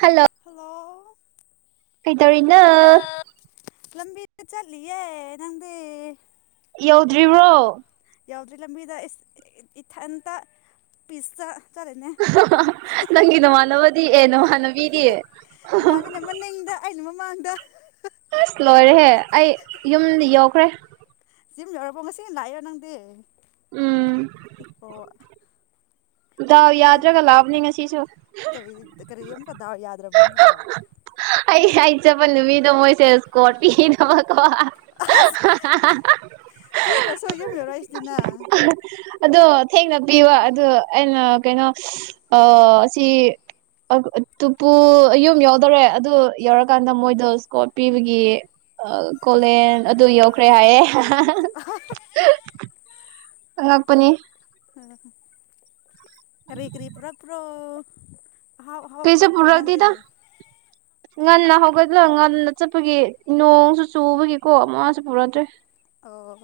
Hello hello ꯀꯩꯗꯧꯔꯤꯅꯣ ꯂꯝꯕꯤꯗ ꯆꯠꯂꯤꯌꯦ ꯅꯪꯗꯤ ꯌꯧꯗ꯭ꯔꯤꯕ꯭ꯔꯣ ꯌꯧꯗ꯭ꯔꯤ ꯂꯝꯕꯤꯗ ꯏ ꯏꯊꯟꯇ ꯄꯤꯁꯇ ꯆꯠꯂꯤꯅꯦ ꯅꯪꯒꯤ ꯅꯃꯥꯟꯅꯕꯗꯤ ꯑꯦ ꯅꯃꯥꯟꯅꯕꯤꯗꯤ ꯃꯥꯡꯗ ꯑꯁ ꯂꯣꯏꯔꯦꯍꯦ ꯑꯩ ꯌꯨꯝꯗ ꯌꯧꯈ꯭ꯔꯦ ꯖꯤꯝ ꯌꯧꯔꯕꯣ ꯉꯁꯤꯅ ꯂꯥꯛꯏꯔꯣ ꯅꯪꯗꯤ ꯎꯝ ꯑꯣ ꯗꯥꯎ ꯀꯔꯤ ꯌꯥꯗ꯭ꯔꯒ ꯂꯥꯛꯕꯅꯤ ꯉꯁꯤꯁꯨ ꯀꯔꯤ ꯀꯔꯤ ꯑꯃꯨꯛꯀ ꯗꯥꯎ ꯌꯥꯗ꯭ꯔꯕꯣ ꯑꯃꯨꯛꯀ ꯑꯩ ꯑꯩ ꯆꯠꯄ ꯅꯨꯃꯤꯠꯗ ꯃꯣꯏꯁꯦ ꯏꯁꯀꯣꯔ ꯄꯤꯗꯕ ꯑꯣ ꯄꯤꯗ꯭ꯔꯁꯨ ꯌꯨꯝ ꯌꯧꯔꯛꯏꯁꯤꯗꯤ ꯅꯪ ꯑꯗꯣ ꯊꯦꯡꯅ ꯄꯤꯕꯣ ꯑꯗꯣ ꯑꯩꯅ ꯀꯩꯅꯣ ꯑꯁꯤ ꯇꯨꯄꯨ ꯑꯌꯨꯝ ꯌꯥꯎꯗꯧꯔꯦ ꯑꯗꯨ ꯌꯧꯔꯀꯥꯟꯗ ꯃꯣꯏꯗꯤ ꯁꯀꯣꯔꯠ ꯄꯤꯕꯒꯤ ꯀꯣꯂꯦꯟ ꯑꯗꯨ ꯌꯧꯈ꯭ꯔꯦ ꯍꯥꯏꯌꯦ ꯍꯥꯍꯥꯍꯥ ꯑꯥꯉꯛꯄꯅꯤ ꯀꯔꯤ ꯀꯔꯤ ꯄꯨꯔꯛ ꯇ꯭ꯔꯣ ꯀꯩꯁꯨ ꯄꯨꯔꯛꯇꯦꯗ ꯉꯟꯅ ꯍꯧꯒꯠꯂ ꯉꯟꯅ ꯆꯠꯄꯒꯤ ꯅꯣꯡꯁꯨ ꯆꯨꯕꯒꯤꯀꯣ ꯃꯁꯨ ꯄꯨꯔꯛꯇ꯭ꯔꯦ ꯑꯣ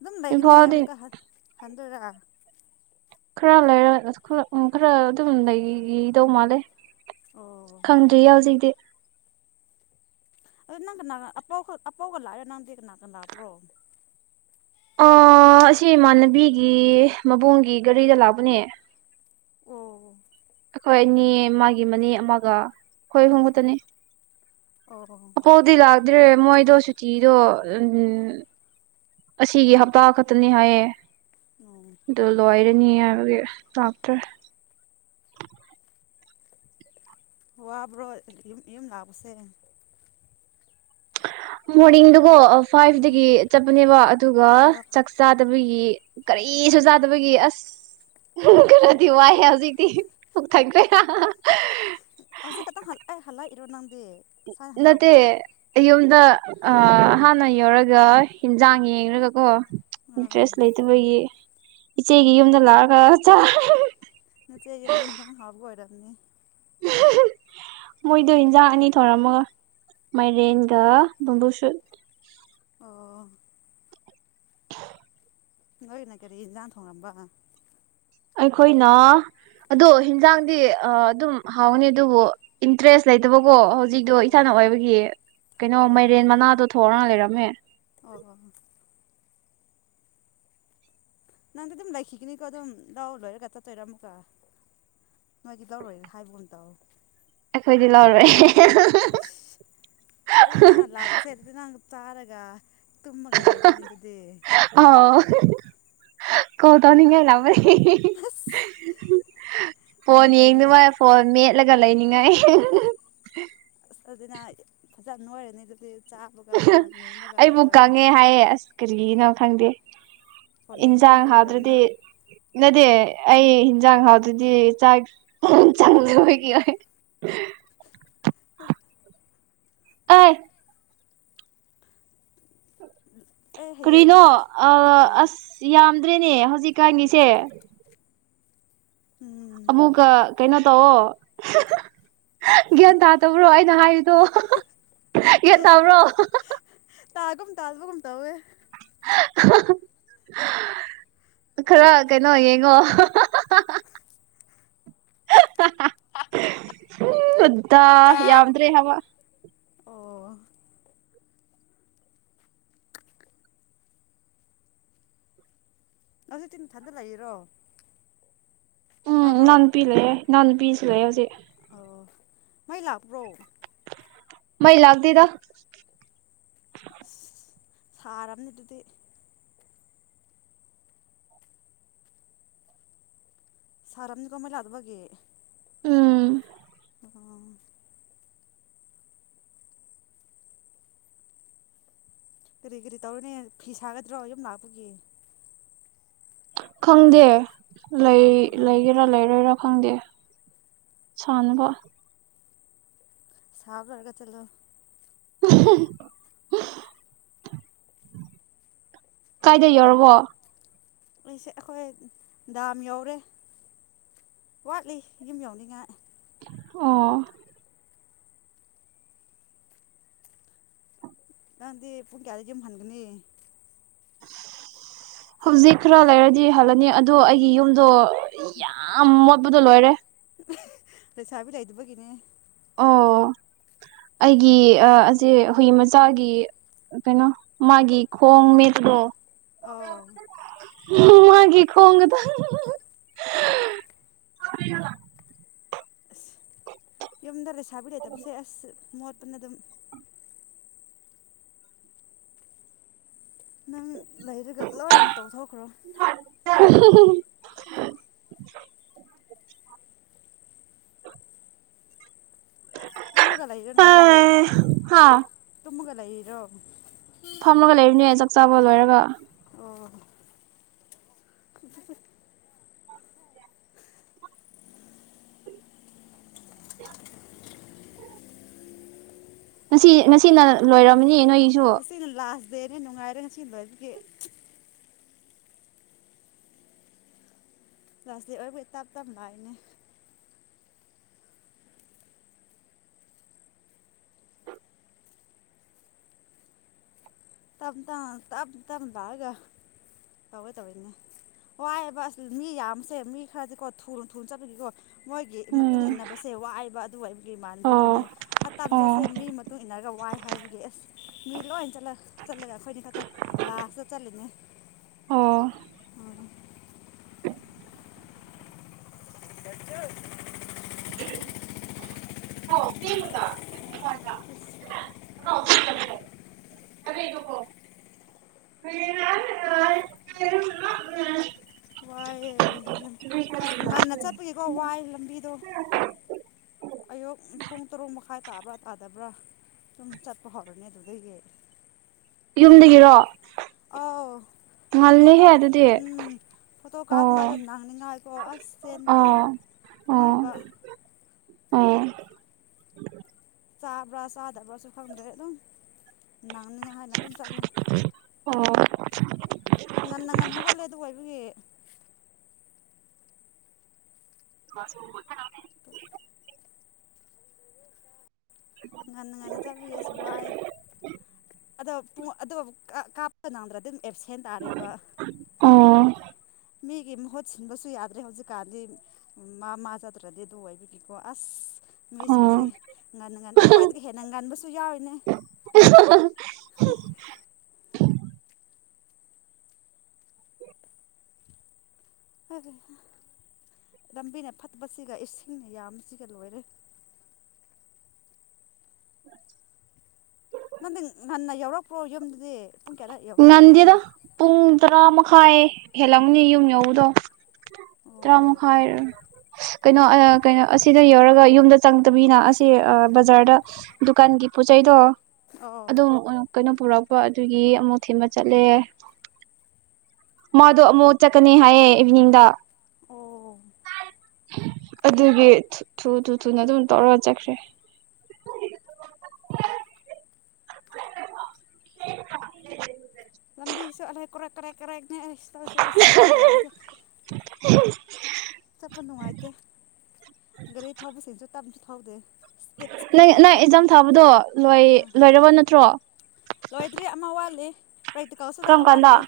ꯑꯗꯨꯝ ꯂꯩꯒꯅꯤ ꯏꯝꯐꯥꯜꯗꯤ ꯑꯃꯨꯛꯀ ꯍꯟ ꯊꯟꯗꯛꯔ [unintelligible] [unintelligible] ꯈꯔ ꯂꯩꯔ ꯈꯔ ꯎꯝ ꯈꯔ ꯑꯗꯨꯝ ꯂꯩꯒꯤꯗꯧ ꯃꯥꯜꯂꯦ ꯑꯣ ꯈꯪꯗ꯭ꯔꯤꯌꯦ ꯍꯧꯖꯤꯛꯇꯤ ꯑꯗꯨꯗ ꯅꯪ ꯀꯅꯥ ꯑꯄꯥꯎ ꯑꯄꯥꯎꯒ ꯂꯥꯛꯏꯔꯣ ꯅꯪꯗꯤ ꯀꯅꯥꯒ ꯂꯥꯛꯄ꯭ꯔꯣ ꯑꯁꯤ ꯏꯃꯥꯟꯅꯕꯤꯒꯤ ꯃꯕꯨꯡꯒꯤ ꯒꯥꯔꯤꯗ ꯂꯥꯛꯄꯅꯦ ꯑꯣ ꯑꯩꯈꯣꯏ ꯑꯅꯤ ꯃꯥꯒꯤ ꯃꯅꯦ ꯑꯃꯒ ꯑꯩꯈꯣꯏ ꯑꯍꯨꯝ ꯈꯇꯅꯤ ꯑꯣ ꯑꯄꯥꯎꯗꯤ ꯂꯥꯛꯗ꯭ꯔꯦ ꯃꯣꯏꯗꯣ ꯁꯨꯇꯤꯗꯣ ꯎꯝ ꯑꯁꯤꯒꯤ ꯍꯞꯇꯥ ꯈꯛꯇꯅꯤ ꯍꯥꯏꯌꯦ ꯎꯝ ꯑꯗꯨ ꯂꯣꯏꯔꯦ ꯅꯤ ꯍꯥꯢꯕꯒꯤ ꯂꯥꯛꯇꯔ꯭ꯦ ꯋꯥꯕ꯭ꯔꯣꯑꯦꯌꯨꯝ ꯂꯥꯛꯄꯁꯦ ꯃꯣꯔꯤꯟꯗꯨ ꯑꯣ ꯐꯥꯏꯚꯗꯒꯤ ꯎꯝ ꯆꯠꯄꯅꯦꯕ ꯑꯗꯨꯒ ꯑꯣ ꯆꯥꯛ ꯆꯥꯗꯕꯒꯤ ꯀꯔꯤꯁꯨ ꯆꯥꯗꯕꯒꯤ ꯑꯁ ꯈꯔꯗꯤ ꯋꯥꯏ ꯍꯦꯜ ꯍꯧꯖꯤꯛꯇꯤ ꯄꯨꯛ ꯊꯟꯀꯔꯦ ꯍꯥ ꯍꯥ ꯍꯧꯖꯤꯛ ꯈꯛꯇꯪ [unintelligible] ꯉꯁꯥꯏ ꯅꯥꯇꯦ ꯍꯜꯂꯛꯑꯕꯣ ꯑꯩ ꯌꯣꯝꯗ ꯑ ꯍꯥꯟꯅ ꯌꯧꯔꯒ ꯌꯦꯟꯖꯥꯡ ꯌꯦꯡꯒꯀꯣ ꯑꯣ ꯗꯔꯦꯁ ꯂꯩꯇꯕꯒꯤ ꯏꯆꯦꯒꯤ ꯌꯝꯗ ꯂꯛꯂꯥꯒ ꯆꯥ ꯅꯆꯦ ꯌꯨꯝꯅꯤ ꯍꯤꯟꯖꯡ ꯍꯥꯑꯣꯕꯥ ꯑꯣꯏꯔꯝꯅꯤ ꯃꯣꯏꯗꯣ ꯏꯟꯖꯥꯡ ꯑꯅꯤ ꯊꯧꯔꯝꯃꯒ ꯃꯥꯏꯔꯦꯟꯒ ꯨꯝꯕꯨ ꯁꯨꯠ ꯑꯣ ꯅꯣꯅ ꯀꯔꯤ ꯏꯥꯟ ꯊꯣꯡꯉꯝꯕ ꯑꯩꯈꯣꯏꯅ ꯑꯗꯣ ꯍꯤꯟꯖꯥꯡꯗꯤ ꯑꯗꯨꯝ ꯍꯥꯎꯅꯤ ꯑꯗꯨꯕꯨ ꯏꯟꯇ꯭ꯔꯦꯁ ꯂꯩꯇꯕ ꯀꯦ ꯍꯧꯖꯤꯛꯇꯣ ꯏꯁꯥꯅ ꯑꯣ ꯑꯣꯏꯕꯒꯤ ꯀꯩꯅꯣ ꯑꯣ ꯃꯥꯏꯔꯦꯟ ꯃꯅꯥꯗꯣ ꯇꯣ ꯊꯣꯔ ꯂꯩꯔꯝꯃꯦ ꯑꯣ ꯅꯡꯗꯤ ꯑꯗꯨꯝ ꯂꯩꯈꯤꯒꯅꯤꯀꯣ ꯑꯗꯨꯝ ꯂꯧ ꯂꯣꯏꯔꯒ ꯆꯠꯇꯣꯏꯔꯥ ꯑꯃꯨꯛꯀ ꯅꯣꯏꯗꯤ ꯂꯧꯔꯣꯏꯔꯦ ꯍꯥꯏꯕꯒꯨꯝ ꯇꯧꯋ ꯑꯩꯗꯤ ꯂꯥꯎꯔꯣꯏ ꯑꯗꯨꯗꯤ ꯅꯡ ꯂꯥꯛꯄꯥꯁꯦ ꯑꯗꯨꯗꯤ ꯅꯡ ꯇꯥꯔꯒ ꯇꯃꯒꯂ ꯊꯨꯃꯒꯂꯩꯗꯣꯏꯗꯨꯗꯨꯗꯤ ꯑꯥꯎ ꯀꯣꯜ ꯇꯧꯅꯣꯡ ꯂꯥꯑꯣꯔꯛ ꯑꯦ ꯑꯁ ꯌꯥꯝ ꯐꯣꯟ ꯌꯦꯡ ꯐꯩꯅꯦ ꯃꯥ ꯐꯣꯟ ꯃꯦꯠꯂꯒ ꯂꯩꯃꯤꯅꯩ ꯑꯗꯨꯅꯤ ꯍꯁꯦ ꯐꯖꯅ ꯅꯣꯏꯔꯅꯤ ꯑꯗꯨꯗꯤ ꯆꯥꯕꯒ ꯐꯣꯟ ꯌꯦꯡꯕꯒ ꯑꯗꯨ ꯑꯩꯕꯨ ꯇꯧꯔꯗꯤ ꯀꯥꯉꯦ ꯍꯥꯏꯌꯦ ꯑꯁ ꯀꯔꯤꯅꯣ ꯈꯡꯗꯦ ꯐꯣꯟ ꯏꯟꯖꯥꯡꯥꯡ ꯌꯦꯡꯃꯟꯕꯒꯤ ꯑꯣꯏꯔꯝꯅꯤ ꯍꯥꯎꯗ꯭ꯔꯗꯤ ꯅꯗꯦ ꯑꯩ ꯍꯤꯟꯖꯥꯡ ꯍꯥꯎꯗ꯭ꯔ ꯑꯗꯨꯗꯤ ꯆꯥꯛ ꯆꯡꯗ ꯑꯣꯏꯒꯤ ꯑꯣꯏ ꯎ [inaudible] ꯑꯏ ꯑꯦ ꯀ꯭ꯔꯤꯅꯣ ꯍꯌꯦꯡꯗꯤ ꯑ ꯀꯔꯤ ꯑꯁ ꯌꯥꯝ ꯐꯔꯦꯅꯦ ꯍꯧꯖꯤꯛꯀꯥꯟꯒꯤꯁꯦ ꯎꯝ ꯑꯃꯨꯛꯀ ꯀꯩꯅꯣ ꯇꯧꯑꯣꯣ ꯒ꯭ꯌꯥꯟ ꯇꯥꯗꯕ꯭ꯔꯣ ꯑꯩꯅ ꯍꯥꯏꯔꯤꯗꯣ ꯒ꯭ꯌꯥꯟ ꯇꯥꯕ꯭ꯔꯣ ꯇꯥꯒꯨꯃ ꯇꯥꯗꯕꯒꯨꯝ ꯇꯎꯋꯦ ꯈꯔ ꯀꯩꯅꯣ ꯌꯦꯡꯉꯣ ꯑ ꯑꯣ ꯇ ꯌꯥꯎꯗ꯭ꯔꯦ ꯍꯥꯏꯋꯥ ꯑꯣ ꯅꯁꯨ ꯇꯤꯟ ꯊꯥꯗꯂꯛꯏꯔꯣ ꯎꯝ ꯅꯟ ꯄ ꯂꯩꯦ ꯅꯟ ꯐꯕꯤꯔꯤꯖ ꯂꯩꯑꯣꯁꯦ ꯑꯣ ꯃꯥꯏ ꯂꯥꯛꯄ꯭ꯔꯣ ꯃ ꯂꯒꯗꯗ ꯁꯥꯔꯝꯅꯤ ꯑꯗꯨꯗꯤ ꯁꯔꯝꯅꯤ ꯀꯣꯃꯦꯂ ꯑꯗꯨꯗꯕꯒꯤꯦ ꯎꯝ ꯀꯔꯤ ꯀꯔꯤ ꯇꯧꯔꯤꯅꯦ ꯐꯤ ꯁꯥꯒꯗ꯭ꯔꯣ ꯌꯨꯝ ꯂꯥꯛꯄꯒꯤ ꯈꯪꯗꯦ ꯂꯩ ꯁꯥꯎ ꯍꯥꯏꯕ꯭ꯔꯣ ꯂꯩꯒꯦꯔꯥ ꯂꯩꯔꯣꯏꯔꯥ ꯐꯪꯗꯦ ꯁꯥꯟꯅꯕ ꯁꯥꯥꯎ ꯂꯔꯒ ꯆꯂꯣ ꯀꯥꯏꯗ ꯌꯧꯔꯕꯣ ꯂꯩꯁꯦ ꯑꯩꯈꯣꯏ ꯗꯥꯝ ꯌꯥꯎꯔꯦ ꯋꯥꯠꯂꯤ ꯌꯨꯝ ꯌꯧꯅꯤꯡꯉꯥꯏꯦ ꯑꯣ ꯅꯪꯗꯤ ꯄꯨꯡ ꯀꯌꯥꯗ ꯌꯨꯝ ꯍꯟꯒꯅꯤ ꯍꯧꯖꯤꯛ ꯈꯔ ꯂꯩꯔꯗꯤ ꯍꯜꯂꯅꯤ ꯑꯗꯣ ꯑꯩꯒꯤ ꯌꯨꯝꯗꯣ ꯌꯥꯝꯃ ꯗꯣ ꯂꯣꯏꯔꯦ ꯂꯩꯁꯥꯕꯤ ꯂꯩꯗꯨꯕꯒꯤꯅꯦ ꯑꯣ ꯑꯩꯒꯤ ꯑꯁꯦ ꯍꯨꯏ ꯃꯆꯥꯒꯤ ꯀꯩꯅꯣ ꯃꯥꯒꯤ ꯈꯣꯡ ꯃꯦꯠꯇꯣ ꯑ ꯃꯥꯒꯤꯦ ꯈꯣꯡꯒꯗ ꯑ ꯌꯨꯝꯗ ꯂꯩ ꯁꯥꯕꯤ ꯂꯩ ꯇꯁꯦ ꯑꯁ ꯃꯣ ꯄꯨꯅ ꯑꯗꯨꯝ ꯅꯪ ꯂꯩꯔꯒ ꯂꯣꯏꯅ ꯇꯧꯊꯣꯛꯈ꯭ꯔꯣ [inaudible] ꯇꯨꯝꯃꯒ ꯂꯩ ꯂꯩꯔꯅꯥꯗ ꯍꯥ ꯇꯨꯝꯃꯒ ꯂꯩꯔꯣ ꯐꯝꯃꯒ ꯂꯩꯔꯤꯅꯦ ꯆꯥꯛ ꯆꯥꯕ ꯂꯣꯏꯔꯒ ꯑꯣ [inaudible] ꯉꯁꯤ ꯉꯁꯤꯅ ꯂꯣꯏꯔꯝꯅꯤ ꯁꯤꯅꯜꯂꯥ ꯗꯦꯅꯦ ꯅꯨꯅꯨꯡ ꯉꯥꯏꯔ ꯉ ꯆꯦ ꯂꯁꯤꯇ ꯑꯣꯏꯕꯨꯣꯏ ꯇꯞ ꯇꯞ ꯂꯥꯛꯏꯅꯦ ꯇꯞ ꯇꯞ ꯇꯞ ꯂꯥꯛꯑꯒ ꯇꯧꯋꯦ ꯇꯧꯋꯤꯅꯦ ꯋꯥꯏꯑꯦꯕꯁ ꯃꯤ ꯌꯥꯝꯁꯦ ꯃꯤ ꯈꯔꯗꯤꯀꯣ ꯊꯨꯅ ꯊꯨꯅ ꯆꯠꯄꯒꯤꯀꯣ ꯃꯣꯏꯒꯤ ꯃꯇꯨꯡ ꯎꯝ ꯏꯟꯅꯕꯁꯦ ꯋꯥꯏꯕ ꯒꯤ ꯃꯥꯟꯗꯤ ꯑꯩꯈꯣꯏꯅꯤ ꯑꯣ ꯑꯇꯥ ꯑꯣ ꯃꯆꯥꯠꯁꯦ ꯃꯤ ꯃꯇꯨꯡ ꯏꯟꯅꯔꯒ ꯋꯥꯏ ꯍꯥꯏꯕꯒꯤ ꯑꯁ ꯃꯤ ꯂꯣꯏ ꯆꯠꯂ ꯆꯠꯂꯒ ꯑꯩꯈꯣꯏꯅꯤ ꯈꯛꯇꯪ ꯂꯥꯁꯇ ꯆꯠꯂꯤꯅꯦ ꯑꯣ ꯎꯝ ꯑꯁ ꯋꯥꯏꯌꯦ ꯑꯁ ꯉꯟꯅ ꯆꯠꯄꯒꯤꯀꯣ ꯋꯥꯏ ꯂꯝꯕꯤꯗꯣ ꯑꯌꯨꯛ ꯄꯨꯡ ꯇꯔꯨꯛ ꯃꯈꯥꯏ ꯇꯥꯕ꯭ꯔꯥ ꯇꯥꯗꯕ꯭ꯔꯥ ꯁꯨꯝ ꯆꯠꯄ ꯍꯧꯔꯅꯤ ꯑꯗꯨꯗꯒꯤ ꯎꯝ ꯌꯨꯝꯗꯒꯤꯔꯣ ꯑꯥꯎ ꯐꯣꯇꯣ ꯉꯜꯂꯦꯍꯦ ꯀꯥꯞ ꯑꯗꯨꯗꯤ ꯎꯝ ꯐꯣꯇꯣ ꯑꯣ ꯀꯥꯞꯃꯤꯉꯩꯗ ꯅꯅꯤꯡꯉꯥꯏꯀꯣ ꯑꯁ ꯆꯦꯟꯕꯗꯣ ꯑꯣ ꯑꯣ ꯍꯥꯏꯕ ꯑꯣ ꯆꯥꯕ꯭ꯔꯥ ꯆꯥꯗꯕ꯭ꯔꯥꯁꯨ ꯈꯪꯗ꯭ꯔꯦ ꯑꯗꯨꯝ ꯅꯪꯅꯤꯉꯥꯏ ꯍꯥꯏꯅ ꯆꯠꯂꯦ ꯉꯟꯅ ꯉꯟꯅ ꯍꯧꯒꯠꯂꯦ ꯑꯗꯨꯒ ꯑꯩꯗꯤ ꯉꯟꯅ ꯉꯟꯅ ꯆꯠꯂꯒꯦꯁꯨ ꯋꯥꯏ ꯑꯗꯣ ꯑꯗꯨ ꯀꯥꯞꯄ ꯅꯪꯗ꯭ꯔꯗꯤ ꯑꯦꯞꯁꯦꯟ ꯇꯥꯔꯤꯕ ꯑꯣ ꯃꯤꯒꯤ ꯃꯍꯨꯠ ꯁꯤꯟꯕꯁꯨ ꯌꯥꯗ꯭ꯔꯦ ꯍꯧꯖꯤꯛ ꯀꯥꯟꯗꯤ ꯃꯥ ꯃꯥ ꯆꯠꯇ꯭ꯔꯗꯤ ꯑꯗꯨ ꯂꯣꯏꯕꯤꯅꯤꯀꯣ ꯑꯁ ꯑꯣ ꯃꯤꯁꯤꯡꯁꯦ ꯉꯟꯅ ꯉꯟꯅ ꯑꯩꯈ꯭ꯋꯥꯏꯗꯒꯤ ꯍꯦꯟꯅ ꯉꯟꯕꯁꯨ ꯌꯥꯎꯏꯅꯦ ꯂꯝꯕꯤꯅ ꯐꯠꯕꯁꯤꯒ ꯏꯁꯤꯡꯅ ꯌꯥꯝꯕꯁꯤꯒ ꯂꯣꯏꯔꯦ ꯅꯪꯗꯤ ꯉꯟꯅ ꯌꯎꯔꯛꯄ꯭ꯔꯣ ꯌꯨꯝꯗꯗꯤ ꯄꯨꯡ ꯀꯌꯥꯗ ꯌꯧꯔꯛꯀꯦ ꯅꯪꯗꯤ ꯉꯟꯗꯦꯗ ꯄꯨꯡ ꯇꯔꯥ ꯃꯈꯥꯏ ꯍꯦꯜꯂꯝꯅꯤ ꯌꯨꯝ ꯌꯧꯕꯗꯣ ꯑꯣ ꯇꯔꯥꯃꯈꯥꯏ ꯀꯩꯅꯣ ꯀꯩꯅꯣ ꯑꯁꯤꯗ ꯌꯧꯔꯒ ꯌꯨꯝꯗ ꯆꯪꯗꯕꯤꯅꯤꯅ ꯑꯁꯤ ꯕꯖꯥꯔꯗ ꯗꯨꯀꯥꯟꯒꯤ ꯄꯣꯠꯆꯩꯗꯣ ꯑꯣ ꯑꯝ ꯀꯩꯅꯣ ꯄꯨꯔꯛ ꯀꯣ ꯑꯗꯨꯒꯤ ꯑꯃꯨꯛ ꯊꯤꯟꯕ ꯆꯠꯂꯦ ꯃꯗꯣ ꯑꯃꯨꯛ ꯆꯠꯀꯅꯤ ꯍꯥꯏꯌꯦ ꯏꯚꯤꯅꯤꯡꯗ ꯑꯣ ꯑꯗꯨꯒꯤ ꯊꯨ ꯊꯨ ꯊꯨꯅ ꯑꯗꯨꯝ ꯇꯧꯔꯒ ꯆꯠꯈ꯭ꯔꯦ ꯂꯝꯕꯤꯁꯨ ꯑꯔꯩ ꯀꯔꯦꯛ ꯀꯔꯦꯛ ꯅꯦ ꯑꯩ ꯏꯁꯤꯡꯒ ꯌꯥꯎꯗꯦ ꯎ ꯆꯠꯄ ꯅꯨꯡꯉꯥꯏꯇꯦ ꯒꯥꯔꯤ ꯊꯧꯕꯁꯤꯡꯁꯨ ꯇꯞꯁꯨ ꯊꯧꯗꯦ ꯏꯁꯄꯤꯠ ꯅꯪ ꯏꯁꯄꯤꯠꯇꯅꯦ ꯅꯪ ꯊꯧꯔꯤꯁꯦ ꯑꯦꯛꯖꯥꯝ ꯊꯥꯕꯗꯣ ꯂꯣꯏ ꯑꯥ ꯂꯣꯏꯔꯕ ꯅꯠꯇ꯭ꯔꯣ ꯂꯣꯏꯗ꯭ꯔꯤ ꯑꯃ ꯋꯥꯠꯂꯤ ꯄ꯭ꯔꯦꯛꯇꯤꯀꯦꯜꯁꯨꯒ ꯀꯔꯝ ꯀꯥꯟꯗ ꯑꯋꯥꯠꯂꯤ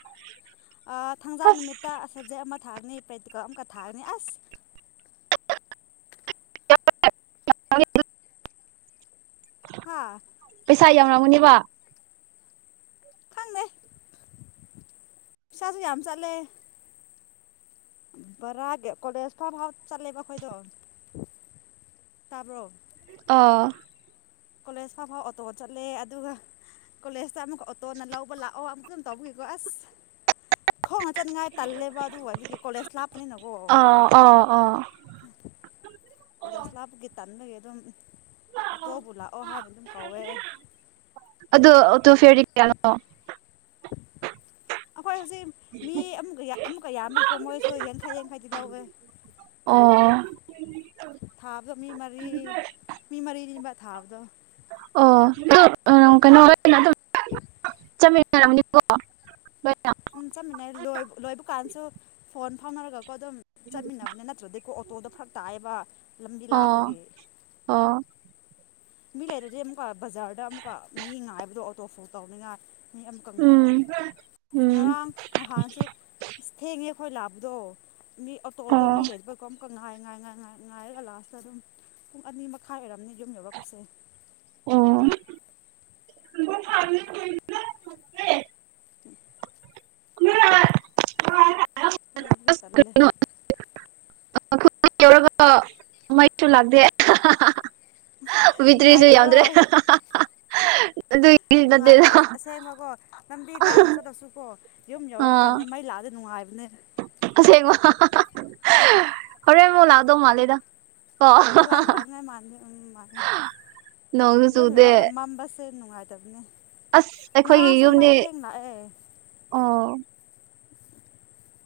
ꯊꯥꯡꯖꯥ ꯑꯁ ꯅꯨꯃꯤꯠꯇ ꯁꯕꯖꯦꯛ ꯑꯃ ꯊꯥꯅꯤ ꯄ꯭ꯔꯦꯇꯤꯀꯜ ꯑꯃꯒ ꯊꯥꯒꯅꯤ ꯑꯁ [inaudible] ꯍꯥ ꯏꯁꯥ ꯌꯥꯎꯔꯝꯒꯅꯤꯕ ꯈꯪꯗꯦ ꯄꯩꯁꯥꯁꯨ ꯌꯥꯝ ꯆꯠꯂꯦ ꯕꯔꯥꯒ ꯀꯣꯂꯦꯖ ꯐꯥꯎ ꯐꯥꯎ ꯆꯠꯂꯦꯕ ꯑꯩꯈꯣꯏꯗꯣ ꯇꯥꯕ꯭ꯔꯣ ꯑꯥ ꯀꯣꯂꯦꯖ ꯐꯥꯎ ꯐꯥꯎ ꯑꯣꯇꯣ ꯆꯠꯂꯦ ꯑꯗꯨꯒ ꯀꯣꯂꯦꯖꯇ ꯑꯃꯨꯛ ꯑꯣꯇꯣꯅ ꯂꯧꯕ ꯂꯥꯛꯑꯣ ꯑꯃꯨꯛꯇ ꯑꯗꯨꯝ ꯇꯧꯕꯒꯤꯀꯣ ꯑꯁ ꯈꯣꯡꯅ ꯆꯠꯅꯤꯡꯉꯥꯏ ꯇꯜꯂꯦꯕ ꯑꯗꯨ ꯍꯥꯏꯕꯒꯤ ꯀꯣꯂꯦꯖ ꯂꯥꯞꯄꯅꯤꯅꯀꯣ ꯑꯥ ꯑꯥ ꯑꯥ ꯀꯣꯂꯦꯖ ꯂꯥꯞꯄꯒꯤ ꯇꯟꯕꯒꯤ ꯑꯗꯨꯝ ꯇꯣꯕꯨꯂ [unintelligible] ꯑꯗꯣ ꯑꯣꯇꯣ ꯐꯦꯌꯔꯗꯤ ꯀꯌꯅꯣ ꯑ [unintelligible] ꯑꯩꯈꯣꯏ ꯍꯧꯖꯤꯛ ꯃꯤ ꯑꯃ ꯑꯃꯨꯛꯀ ꯌꯥꯝꯕꯒꯤꯀꯣ ꯃꯣꯏꯁꯨ ꯌꯥꯡꯈꯩ ꯌꯥꯡꯈꯩꯗꯤ ꯂꯧꯋꯦ ꯑꯣ ꯊꯥꯕꯗ ꯃꯤ ꯃꯔꯤ ꯃꯤ ꯃꯔꯤ ꯃꯤ ꯃꯔꯤ ꯊꯥꯕꯗ ꯑꯣ ꯀꯩꯅꯣ ꯆꯃꯤ ꯅꯤꯀꯣ [inaudible] ꯎꯝ ꯆꯞ ꯃꯥꯟꯅꯩ ꯂꯣꯏ ꯂꯣꯏꯕ ꯀꯥꯟꯁꯨ ꯐꯣꯟ ꯐꯥꯎꯅꯔꯒ ꯀꯣ ꯑꯗꯨꯝ ꯆꯠꯃꯤꯟꯅꯕꯅꯦ ꯅꯠꯇ꯭ꯔꯗꯤꯀꯣ ꯑꯣꯇꯣꯗꯣ ꯐꯔꯛ ꯇꯥꯛꯑꯦꯕ ꯂꯝꯕꯤ ꯑꯣ ꯂꯥꯞꯄꯒꯤ ꯑꯣ ꯃꯤ ꯂꯩꯔꯗꯤ ꯑꯃꯨꯛꯀ ꯕꯖꯥꯔꯗ ꯑꯃꯨꯛꯀ ꯃꯤ ꯉꯥꯏꯕꯗꯣ ꯑꯣꯇꯣꯐꯨꯜ ꯇꯧꯅꯤꯉꯥꯏ ꯃꯤ ꯑꯃꯀꯛ ꯉꯥꯏ ꯎꯝ ꯎꯝ ꯉꯔꯥꯡ ꯅꯍꯥꯟꯁꯨ ꯑꯁ ꯊꯦꯡꯉꯦ ꯍꯣꯏ ꯂꯥꯕꯗꯣ ꯃꯤ ꯑꯣꯇꯣꯗꯣ ꯑꯣ ꯃꯤ ꯂꯩꯕꯔ꯭ꯒ ꯀꯃꯨꯛꯀ ꯉꯥꯏ ꯉꯥꯏ ꯉꯥꯏ ꯉꯥꯏ ꯉꯥꯏꯔꯒ ꯂꯥꯁꯇ ꯑꯗꯨꯝ ꯄꯨꯡ ꯑꯅꯤ ꯃꯈꯥꯏ ꯑꯣꯏꯔꯝꯅꯤ ꯌꯨꯝ ꯌꯧꯔꯛꯄꯗꯣ ꯑꯁꯦ ꯑꯣ ꯑ [inaudible] [unintelligible] ꯍꯣꯏꯕꯒꯤ ꯑꯁ ꯇꯜꯂꯦ ꯌꯨꯝ ꯌꯧꯔꯒ ꯃꯩꯁꯨ ꯂꯥꯛꯗꯦ ꯕꯦꯠꯇꯔꯤꯁꯨ ꯌꯥꯎꯗ꯭ꯔꯦ ꯅꯨꯡꯉꯥꯏꯗ ꯑꯁ ꯑꯁꯦꯡꯕꯀꯣ ꯂꯝꯕꯤ ꯂꯥꯞꯅ ꯆꯠꯂꯁꯨꯀꯣ ꯌꯨꯝ ꯌꯧꯔ ꯑꯥ ꯀꯥꯟꯗ ꯃꯩ ꯂꯥꯛꯑꯗꯤ ꯅꯨꯡꯉꯥꯏꯕ ꯑꯁꯦꯡꯕ ꯍꯨꯔꯦꯟ ꯃꯨꯛ ꯂꯥꯎꯗꯧ ꯃꯂꯦꯗ ꯑꯣ ꯂꯥꯅꯤ ꯂꯥ ꯃꯥꯅꯤ ꯅꯣꯡꯁꯨ ꯌꯨꯝ ꯆꯨꯗꯦ ꯌꯧꯔꯒ ꯃꯝꯕꯁꯦ ꯁꯤ ꯅꯨꯡꯉꯥꯏꯇꯕꯅꯦ ꯑꯁ ꯑꯩꯈꯣꯏꯒꯤ ꯉꯔꯥꯡꯁꯨ ꯌꯨꯝꯗꯤ ꯃꯩ ꯊꯦꯡ ꯂꯥꯛꯑꯦ ꯑꯣ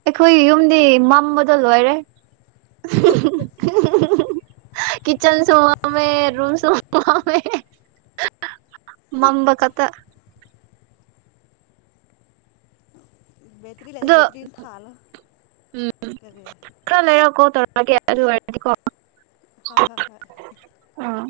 ꯑꯩꯈꯣꯏ ꯌꯨꯝꯗꯤ ꯃꯝꯕꯗ ꯂꯣꯏꯔꯦ꯫ [unintelligible] ꯀꯤꯆꯟ [unintelligible] ꯃꯝꯃꯦ ꯃꯥꯝꯕ ꯈꯛꯇꯥ ꯕꯦꯇꯔꯤ ꯂꯩ ꯑꯗꯣ ꯕꯦꯇꯔꯤꯅꯥ ꯊꯥꯜꯂꯣ ꯒꯤ ꯑꯗꯨ ꯑꯣꯏꯔꯗꯤ ꯀꯣ ꯍꯣꯏ ꯍꯣꯏ ꯍꯣꯏ꯫ ꯑꯥ